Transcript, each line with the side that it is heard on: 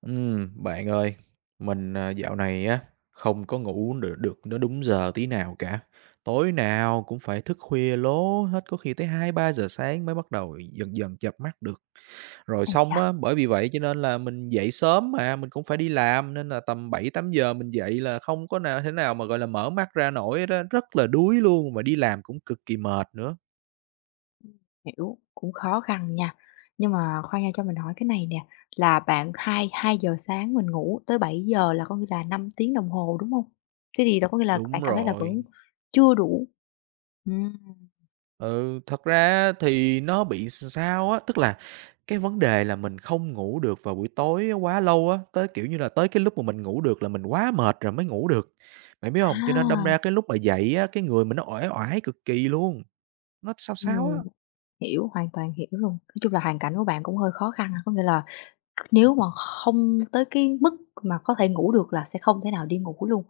right: Bạn ơi, mình, dạo này á, không có ngủ được được nó đúng giờ tí nào cả. Tối nào cũng phải thức khuya lố hết, có khi tới 2-3 giờ sáng mới bắt đầu dần dần chợp mắt được. Rồi
left: Ái
right: xong
left: chà,
right: á, bởi vì vậy cho nên là mình dậy sớm mà, mình cũng phải đi làm nên là tầm 7-8 giờ mình dậy là không có nào thế nào mà, gọi là, mở mắt ra nổi hết, rất là đuối luôn, mà đi làm cũng cực kỳ mệt nữa.
left: hiểu, cũng khó khăn nha. Nhưng mà khoan nha, cho mình hỏi cái này nè, là bạn hai hai giờ sáng mình ngủ tới 7 giờ là có nghĩa là 5 tiếng đồng hồ, đúng không? Thế thì đó có nghĩa là bạn
right: Đúng
left: cảm thấy là
right: rồi.
left: vẫn chưa đủ. Ừm,
right: Ừ, thật ra thì nó bị sao á, tức là cái vấn đề là mình không ngủ được vào buổi tối quá lâu á, tới, kiểu như là, tới cái lúc mà mình ngủ được là mình quá mệt rồi mới ngủ được, bạn biết không? Cho nên đâm ra
left: à,
right: cái lúc mà dậy á, cái người mình nó uể oải cực kỳ luôn, nó sao sao
left: ừm,
right: á.
left: Hiểu, hoàn toàn hiểu luôn. Nói chung là hoàn cảnh của bạn cũng hơi khó khăn, có nghĩa là nếu mà không tới cái mức mà có thể ngủ được là sẽ không thể nào đi ngủ luôn.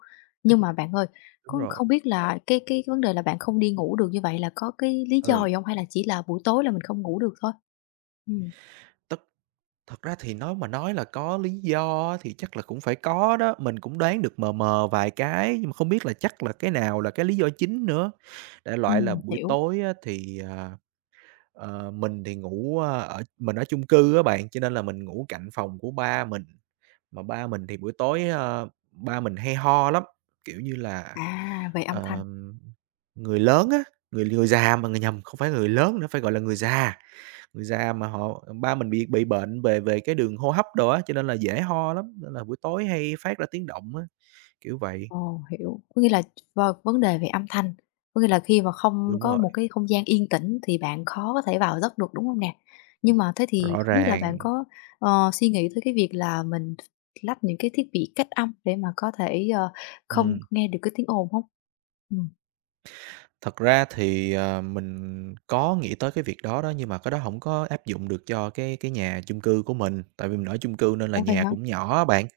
left: Nhưng mà bạn ơi,
right: Đúng
left: có
right: rồi,
left: không biết là cái vấn đề là bạn không đi ngủ được như vậy là có cái lý do
right: ừ,
left: gì không? Hay là chỉ là buổi tối là mình không ngủ được thôi? Ừm,
right: tức thật ra thì nói mà nói là có lý do á thì chắc là cũng phải có đó, mình cũng đoán được mờ mờ vài cái nhưng mà không biết là chắc là cái nào là cái lý do chính nữa. Đại loại là buổi
left: hiểu.
right: tối á thì. Mình thì ngủ, a, ở mình ở chung cư á bạn, cho nên là mình ngủ cạnh phòng của ba mình, mà ba mình thì buổi tối, ba mình hay ho lắm, kiểu như là,
left: À, về âm thanh.
right: ờm, người lớn á, người người già mà người nhầm, không phải người lớn nữa, phải gọi là người già mà họ ba mình bị bệnh về về cái đường hô hấp đồ á, cho nên là dễ ho lắm, nên là buổi tối hay phát ra tiếng động á, kiểu vậy.
left: Ồ, hiểu. Có nghĩa là vào vấn đề về âm thanh, có nghĩa là khi mà không
right: Đúng
left: có một
right: rồi,
left: cái không gian yên tĩnh thì bạn khó có thể vào giấc được, đúng không nè? Nhưng mà thế thì
right: rõ
left: không biết là bạn
right: ràng,
left: có, suy nghĩ tới cái việc là mình lắp những cái thiết bị cách âm để mà có thể, không
right: ừm.
left: nghe được cái tiếng ồn không? Ừm,
right: Thật ra thì, mình có nghĩ tới cái việc đó đó, nhưng mà cái đó không có áp dụng được cho cái nhà chung cư của mình, tại vì mình ở chung cư nên là
left: ủa vậy
right: nhà
left: hả?
right: cũng nhỏ á bạn,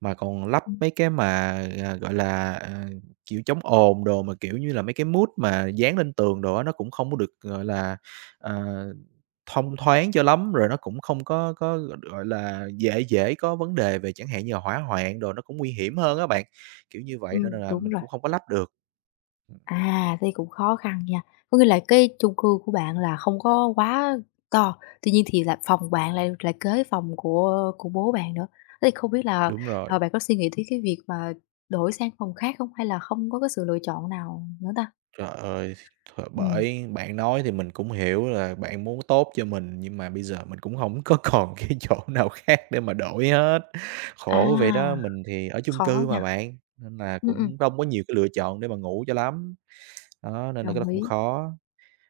right: mà còn lắp
left: Ừm,
right: mấy cái mà, gọi là, kiểu, chống ồn đồ, mà, kiểu như là, mấy cái mút mà dán lên tường đồ á, nó cũng không có được, gọi là, ờ, thông thoáng cho lắm, rồi nó cũng không có, gọi là, dễ dễ có vấn đề về chẳng hạn như là hỏa hoạn đồ, nó cũng nguy hiểm hơn á bạn, kiểu như vậy, nên là
left: đúng
right: mình
left: rồi.
right: cũng không có lắp được.
left: À, thế cũng khó khăn nha. Có nghĩa là cái chung cư của bạn là không có quá to, tuy nhiên thì là phòng bạn lại lại kế phòng của bố bạn nữa. Thế thì không biết là,
right: Đúng rồi.
left: bạn có suy nghĩ tới cái việc mà đổi sang phòng khác không? Hay là không có cái sự lựa chọn nào nữa ta?
right: Trời ơi,
left: Ừm,
right: bởi bạn nói thì mình cũng hiểu là bạn muốn tốt cho mình, nhưng mà bây giờ mình cũng không có còn cái chỗ nào khác để mà đổi hết. Khổ vậy đó,
left: à,
right: mình thì ở chung
left: khó
right: cư mà
left: nha.
right: bạn, nên là
left: Ừm, ừm,
right: cũng không có nhiều cái lựa chọn để mà ngủ cho lắm. Đó, nên là cái đó
left: đồng
right: cũng
left: ý.
right: khó.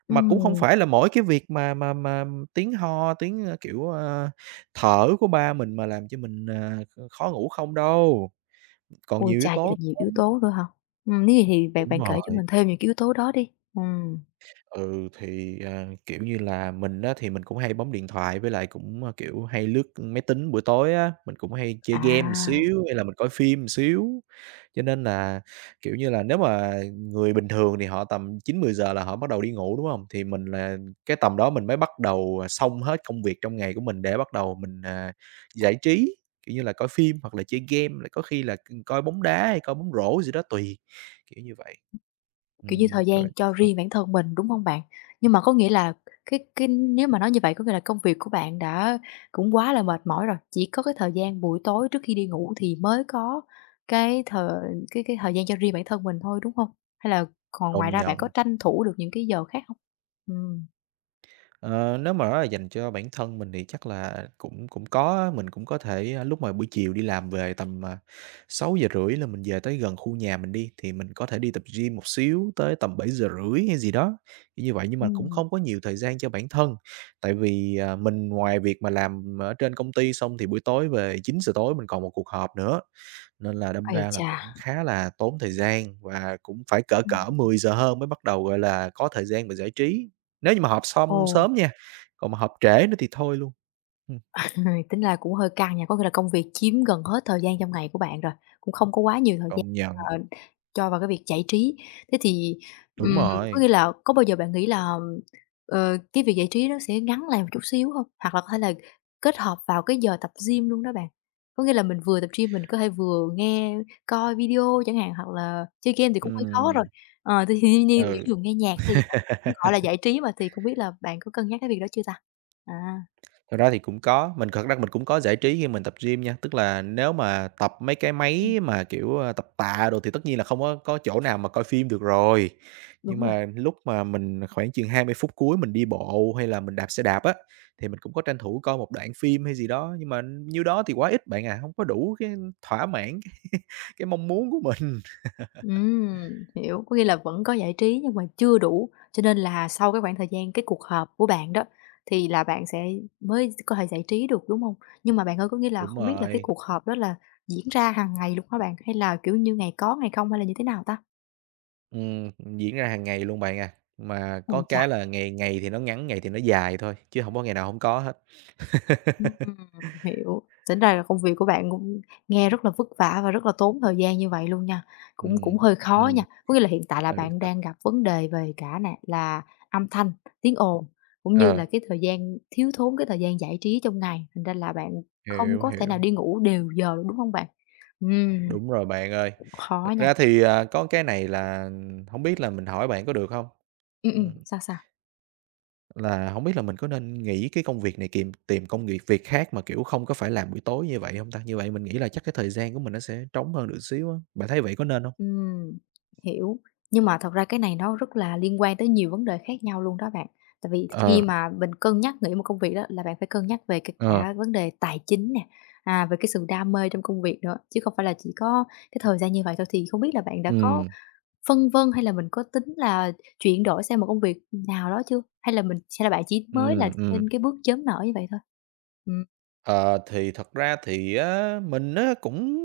right: Mà cũng không
left: Ừm,
right: phải là mỗi cái việc mà tiếng ho, tiếng, kiểu, thở của ba mình mà làm cho mình, khó ngủ không đâu, còn
left: ôi
right: nhiều yếu
left: chà, vậy
right: tố
left: là nhiều yếu
right: lắm.
left: tố nữa hả? Nếu vậy thì bạn
right: Đúng
left: bạn kể cho
right: rồi.
left: mình thêm những cái yếu tố đó đi.
right: Ừ, thì, kiểu như là, mình á thì mình cũng hay bấm điện thoại với lại cũng, kiểu, hay lướt máy tính buổi tối á, mình cũng hay chơi game một
left: À.
right: xíu hay là mình coi phim một xíu. Cho nên là, kiểu như là, nếu mà người bình thường thì họ tầm 9-10 giờ là họ bắt đầu đi ngủ, đúng không? Thì mình là cái tầm đó mình mới bắt đầu, xong hết công việc trong ngày của mình để bắt đầu mình, giải trí, kiểu như là, coi phim hoặc là chơi game, lại có khi là ừ, coi bóng đá hay coi bóng rổ gì đó tùy, kiểu như vậy.
left: Kiểu như, thời gian
right: Rồi
left: cho
right: xong.
left: riêng bản thân mình, đúng hông bạn? Nhưng mà có nghĩa là cái nếu mà nói như vậy có nghĩa là công việc của bạn đã cũng quá là mệt mỏi rồi, chỉ có cái thời gian buổi tối trước khi đi ngủ thì mới có cái thời cái thời gian cho riêng bản thân mình thôi, đúng hông? Hay là còn ngoài
right: Công
left: ra bạn có
right: nhận.
left: tranh thủ được những cái giờ khác hông? Ừm.
right: Ờ, nếu mà nói là dành cho bản thân mình thì chắc là cũng cũng có, mình cũng có thể, lúc mà buổi chiều đi làm về tầm, 6 giờ rưỡi là mình về tới gần khu nhà mình đi, thì mình có thể đi tập gym một xíu tới tầm 7 giờ rưỡi hay gì đó, như vậy. Nhưng mà cũng
left: Ừm.
right: không có nhiều thời gian cho bản thân, tại vì, mình ngoài việc mà làm ở trên công ty xong thì buổi tối về 9 giờ tối mình còn một cuộc họp nữa. Nên là đâm
left: Ái
right: ra là
left: chà!
right: cũng khá là tốn thời gian và cũng phải cỡ
left: Ừm,
right: cỡ 10 giờ hơn mới bắt đầu, gọi là, có thời gian mà giải trí, nếu như mà họp xong
left: ồ.
right: sớm nha, còn mà họp trễ nữa thì thôi luôn. Ừm,
left: À, tính là cũng hơi căng nha, có nghĩa là công việc chiếm gần hết thời gian trong ngày của bạn rồi, cũng không có quá nhiều thời gian,
right: công nhận,
left: ờ, cho vào cái việc giải trí. Thế thì,
right: đúng
left: ừm, có
right: rồi,
left: nghĩa là có bao giờ bạn nghĩ là, cái việc giải trí nó sẽ ngắn lại một chút xíu không? Hoặc là có thể là kết hợp vào cái giờ tập gym luôn đó bạn. Có nghĩa là mình vừa tập gym mình có thể vừa nghe, coi video chẳng hạn, hoặc là chơi game thì cũng hơi khó rồi.
right: ừm,
left: Ờ, thì thiên nhiên ví
right: ừ.
left: dụ nghe nhạc hay gì đó thì cũng gọi là giải trí mà, thì không biết là bạn có cân nhắc cái việc đó chưa ta? À,
right: Thật ra thì cũng có, mình thật ra mình cũng có giải trí khi mình tập gym nha, tức là nếu mà tập mấy cái
left: ừm,
right: máy mà, kiểu, tập tạ đồ thì tất nhiên là không có chỗ nào mà coi phim được rồi. Nhưng
left: đúng rồi.
right: mà lúc mà mình khoảng chừng 20 phút cuối mình đi bộ hay là mình đạp xe đạp á, thì mình cũng có tranh thủ coi một đoạn phim hay gì đó, nhưng mà nhiêu đó thì quá ít bạn à, không có đủ cái thỏa mãn cái cái mong muốn của mình.
left: Hiểu, có nghĩa là vẫn có giải trí nhưng mà chưa đủ, cho nên là sau cái khoảng thời gian cái cuộc họp của bạn đó, thì là bạn sẽ mới có thể giải trí được, đúng không? Nhưng mà bạn ơi, có nghĩa là
right: Đúng
left: không biết là cái
right: rồi,
left: cuộc họp đó là diễn ra hàng ngày luôn hả bạn? Hay là, kiểu như, ngày có ngày không hay là như thế nào ta?
right: ừm, diễn ra hàng ngày luôn bạn à, mà có
left: Ôi chà!
right: cái là ngày ngày thì nó ngắn, ngày thì nó dài thôi, chứ không có ngày nào không có hết.
left: Ừm, hiểu. Tính ra là công việc của bạn cũng nghe rất là vất vả và rất là tốn thời gian như vậy luôn nha, cũng cũng
right: Ừm,
left: hơi khó nha.
right: ừm,
left: Có nghĩa là hiện tại là
right: ừ,
left: bạn
right: thật
left: đang gặp vấn đề về cả nè là âm thanh, tiếng ồn, cũng như
right: ờ,
left: là cái thời gian thiếu thốn cái thời gian giải trí trong ngày, thành ra là bạn không
right: hiểu,
left: có thể nào
right: hiểu,
left: đi ngủ đều giờ được, đúng không bạn? Ừm,
right: đúng rồi bạn ơi.
left: cũng khó
right: Thật
left: nha.
right: ra thì, có cái này là hổng biết là mình hỏi bạn có được hông? Ừm,
left: Sao, sao?
right: là hổng biết là mình có nên nghỉ cái công việc này kìm tìm công việc việc khác mà, kiểu, không có phải làm buổi tối như vậy hông ta? Như vậy mình nghĩ là chắc cái thời gian của mình nó sẽ trống hơn được xíu á, bạn thấy vậy có nên hông?
left: Ừm, hiểu. Nhưng mà thật ra cái này nó rất là liên quan tới nhiều vấn đề khác nhau luôn đó bạn. Tại vì khi
right: Ờ,
left: mà mình cân nhắc nghỉ một công việc đó là bạn phải cân nhắc về cả
right: ờ,
left: cả vấn đề tài chính nè, à, về cái sự đam mê trong công việc nữa, chứ không phải là chỉ có cái thời gian như vậy thôi. Thì không biết là bạn đã có
right: ừm,
left: phân vân hay là mình có tính là chuyển đổi sang một công việc nào đó chưa? Hay là bạn chỉ mới là
right: ừm, ừm.
left: trên cái bước chớm nở như vậy thôi? Ừm,
right: Ờ, thì thật ra thì á, mình á cũng,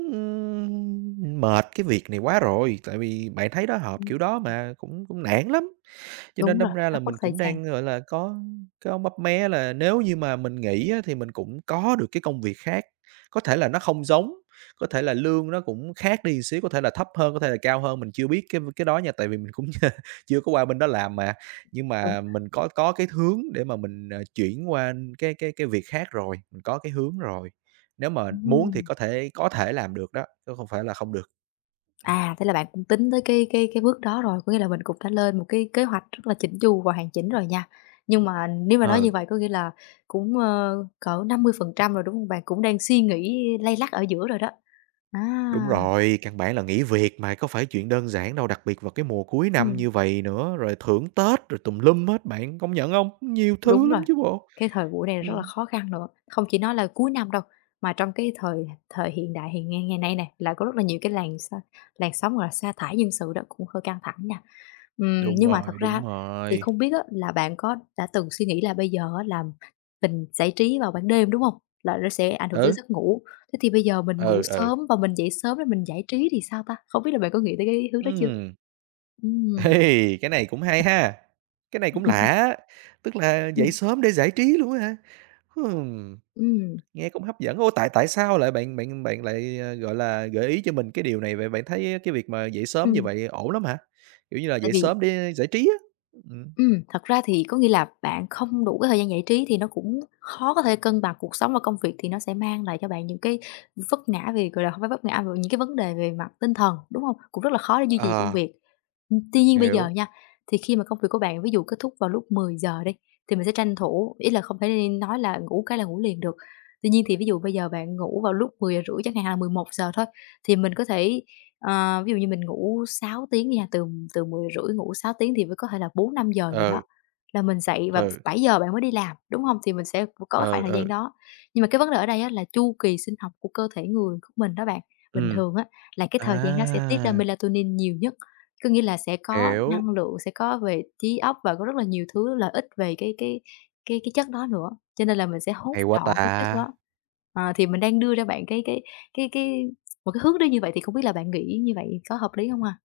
right: mệt cái việc này quá rồi, tại vì bạn thấy đó, họp
left: ừm,
right: kiểu đó mà cũng cũng nản lắm. Cho nên
left: đúng rồi,
right: đâm ra
left: rất
right: là
left: mất
right: mình
left: thời
right: cũng
left: gian,
right: đang, gọi là, có mấp mé là nếu như mà mình nghỉ á, thì mình cũng có được cái công việc khác. Có thể là nó không giống, có thể là lương nó cũng khác đi xíu, có thể là thấp hơn, có thể là cao hơn, mình chưa biết cái đó nha, tại vì mình cũng chưa có qua bên đó làm mà. Nhưng
left: đúng.
right: mà mình có cái hướng để mà mình, chuyển qua cái việc khác rồi, mình có cái hướng rồi. Nếu mà muốn thì
left: Ừm.
right: có thể làm được đó, chứ không phải là không được.
left: À, thế là bạn cũng tính tới cái bước đó rồi, có nghĩa là mình cũng đã lên một cái kế hoạch rất là chỉnh chu và hoàn chỉnh rồi nha. Nhưng mà nếu mà nói
right: Ờ.
left: như vậy có nghĩa là cũng, cỡ 50% rồi, đúng không bạn? Cũng đang suy nghĩ lay lắt ở giữa rồi đó. À,
right: Đúng rồi, căn bản là nghỉ việc mà có phải chuyện đơn giản đâu, đặc biệt vào cái mùa cuối năm
left: ừm,
right: như vậy nữa, rồi thưởng Tết rồi tùm lum hết bạn, công nhận không? Nhiều thứ
left: đúng rồi,
right: lắm chứ bộ.
left: cái thời buổi này rất là
right: Ừm,
left: khó khăn nữa, không chỉ nói là cuối năm đâu, mà trong cái thời thời hiện đại hiện ngày ngày nay nè, là có rất là nhiều cái làn sóng, gọi là, sa thải nhân sự đó, cũng hơi căng thẳng nha.
right: đúng
left: Nhưng mà thật
right: rồi,
left: ra
right: đúng
left: thì
right: rồi.
left: không biết á, là bạn có đã từng suy nghĩ là bây giờ á, là mình giải trí vào ban đêm, đúng hông? Là nó sẽ ảnh hưởng tới
right: Ừ,
left: giấc ngủ, thế thì bây giờ mình ngủ
right: ừ, ừ.
left: sớm và mình dậy sớm để mình giải trí thì sao ta? Không biết là bạn có nghĩ tới cái hướng đó chưa?
right: Ừm,
left: Ừm,
right: ê, cái này cũng hay ha, cái này cũng lạ, tức là dậy
left: ừm,
right: sớm để giải trí luôn á hả? Ừm.
left: ừm,
right: Nghe cũng hấp dẫn. Ô, tại tại sao lại bạn bạn bạn lại, gọi là, gợi ý cho mình cái điều này vậy? Bạn thấy cái việc mà dậy sớm như
left: ừm,
right: vậy ổn lắm hả? Kiểu như là,
left: tại
right: dậy
left: vì
right: sớm để giải trí á. Ừm.
left: Thật ra thì có nghĩa là bạn không đủ cái thời gian giải trí thì nó cũng khó có thể cân bằng cuộc sống và công việc, thì nó sẽ mang lại cho bạn những cái vấp ngã về, gọi là, không phải vấp ngã, mà những cái vấn đề về mặt tinh thần, đúng không? Cũng rất là khó để duy trì công
right: Ờ,
left: việc. Tuy nhiên bây giờ
right: hiểu.
left: nha, thì khi mà công việc của bạn ví dụ kết thúc vào lúc 10 giờ đi, thì mình sẽ tranh thủ ý là không thể nên nói là ngủ cái là ngủ liền được. Tuy nhiên thì ví dụ bây giờ bạn ngủ vào lúc 10 giờ rưỡi chẳng hạn, hoặc là 11 giờ thôi, thì mình có thể ờ, ví dụ như mình ngủ 6 tiếng nha, từ từ 10 rưỡi ngủ 6 tiếng thì mới có thể là 4 5 giờ gì đó
right: Ừ,
left: là mình dậy và
right: ừ,
left: 7 giờ bạn mới đi làm, đúng không? Thì mình sẽ có khoảng
right: ừ,
left: thời
right: ừ,
left: gian đó. Nhưng mà cái vấn đề ở đây á là chu kỳ sinh học của cơ thể người của mình đó bạn, bình
right: ừm.
left: thường á là cái thời gian đó sẽ tiết ra
right: À,
left: melatonin nhiều nhất, có nghĩa là sẽ có năng
right: hiểu.
left: lượng, sẽ có về trí óc và có rất là nhiều thứ lợi ích về cái chất đó nữa, cho nên là mình sẽ hốt
right: Hay quá
left: trọn cái chất đó.
right: ta!
left: Ờ, thì mình đang đưa ra bạn cái một cái hướng đi như vậy thì không biết là bạn nghĩ như vậy có hợp lý không ha?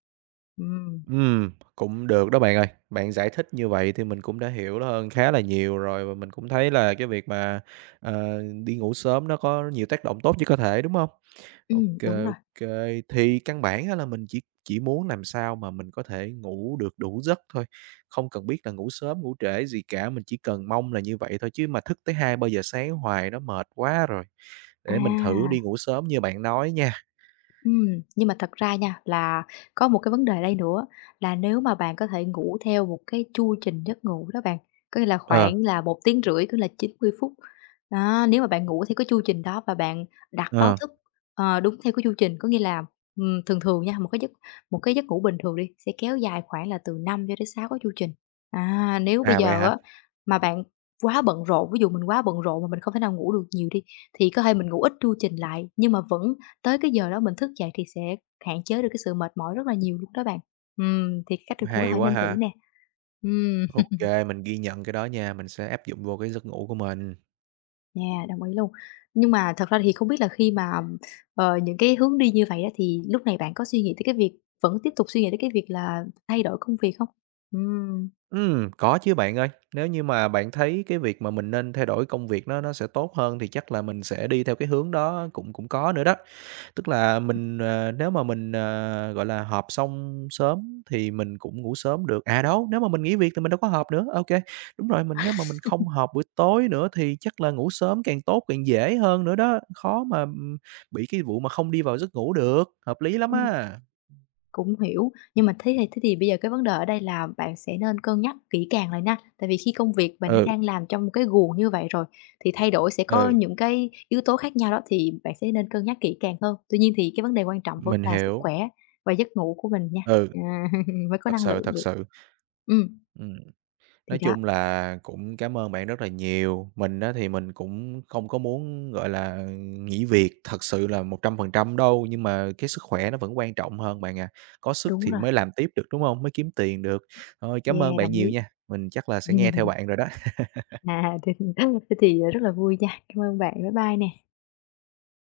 left: Ừm,
right: Cũng được đó bạn ơi. Bạn giải thích như vậy thì mình cũng đã hiểu hơn khá là nhiều rồi và mình cũng thấy là cái việc mà, đi ngủ sớm nó có nhiều tác động tốt cho cơ thể, đúng hông? OK,
left: đúng rồi.
right: OK. Thì căn bản á là mình chỉ muốn làm sao mà mình có thể ngủ được đủ giấc thôi, không cần biết là ngủ sớm, ngủ trễ gì cả, mình chỉ cần mong là như vậy thôi, chứ mà thức tới 2-3 giờ sáng hoài nó mệt quá rồi.
left: À.
right: Để mình thử đi ngủ sớm như bạn nói nha.
left: Ừm, nhưng mà thật ra nha, là có một cái vấn đề đây nữa, là nếu mà bạn có thể ngủ theo một cái chu trình giấc ngủ đó bạn, có nghĩa là khoảng
right: Ờ,
left: là một tiếng, rưỡi tức là 90 phút. Đó, nếu mà bạn ngủ theo cái chu trình đó và bạn đặt báo
right: ờ,
left: thức, đúng theo cái chu trình, có nghĩa là, thường thường nha, một cái giấc ngủ bình thường đi, sẽ kéo dài khoảng là từ 5 cho đến 6 cái chu trình. À, nếu bây
right: à, vậy
left: giờ
right: hả?
left: á, mà bạn quá bận rộn, ví dụ mình quá bận rộn mà mình không thể nào ngủ được nhiều đi, thì có thể mình ngủ ít chu trình lại nhưng mà vẫn tới cái giờ đó mình thức dậy thì sẽ hạn chế được cái sự mệt mỏi rất là nhiều lúc đó bạn. Thì cái cách
right: Cũng
left: này cũng có
right: hay
left: thể
right: quá
left: nên thử
right: ha.
left: nè. Ừm,
right: OK, mình ghi nhận cái đó nha, mình sẽ áp dụng vô cái giấc ngủ của mình.
left: yeah, đồng ý luôn. Nhưng mà thật ra thì không biết là khi mà, những cái hướng đi như vậy á, thì lúc này bạn có suy nghĩ tới cái việc vẫn tiếp tục suy nghĩ tới cái việc là thay đổi công việc không?
right: Có chứ bạn ơi. Nếu như mà bạn thấy cái việc mà mình nên thay đổi công việc nó sẽ tốt hơn thì chắc là mình sẽ đi theo cái hướng đó cũng cũng có nữa đó. Tức là mình, nếu mà mình, gọi là, họp xong sớm thì mình cũng ngủ sớm được. À, đâu, nếu mà mình nghỉ việc thì mình đâu có họp nữa. OK, đúng rồi, mình nếu mà mình không họp buổi tối nữa thì chắc là ngủ sớm càng tốt, càng dễ hơn nữa đó, khó mà, bị cái vụ mà không đi vào giấc ngủ được, hợp lý lắm
left: Ừm.
right: á.
left: Cũng hiểu, nhưng mà thế thì bây giờ cái vấn đề ở đây là bạn sẽ nên cân nhắc kỹ càng lại nha. Tại vì khi công việc bạn đã
right: Ừ,
left: đang làm trong một cái guồng như vậy rồi, thì thay đổi sẽ có
right: ừ,
left: những cái yếu tố khác nhau đó, thì bạn sẽ nên cân nhắc kỹ càng hơn. Tuy nhiên thì cái vấn đề quan trọng vẫn
right: mình
left: là sức
right: hiểu.
left: khỏe và giấc ngủ của mình nha,
right: Ừ,
left: à, mới có
right: thật
left: năng
right: sự,
left: lượng
right: thật
left: được.
right: sự.
left: Ừm,
right: Ừm.
left: thì
right: Nói
left: đó,
right: chung là cũng cảm ơn bạn rất là nhiều. Mình á thì mình cũng không có muốn, gọi là, nghỉ việc thật sự là 100% đâu, nhưng mà cái sức khỏe nó vẫn quan trọng hơn bạn à. Có sức
left: đúng
right: thì
left: rồi,
right: mới làm tiếp được, đúng không? Mới kiếm tiền được. Thôi, cảm ơn
left: yeah,
right: bạn
left: đồng
right: nhiều
left: ý.
right: nha, mình chắc là sẽ nghe theo bạn rồi đó.
left: À, thế thế thì rất là vui nha. Cảm ơn bạn, bye bye nè.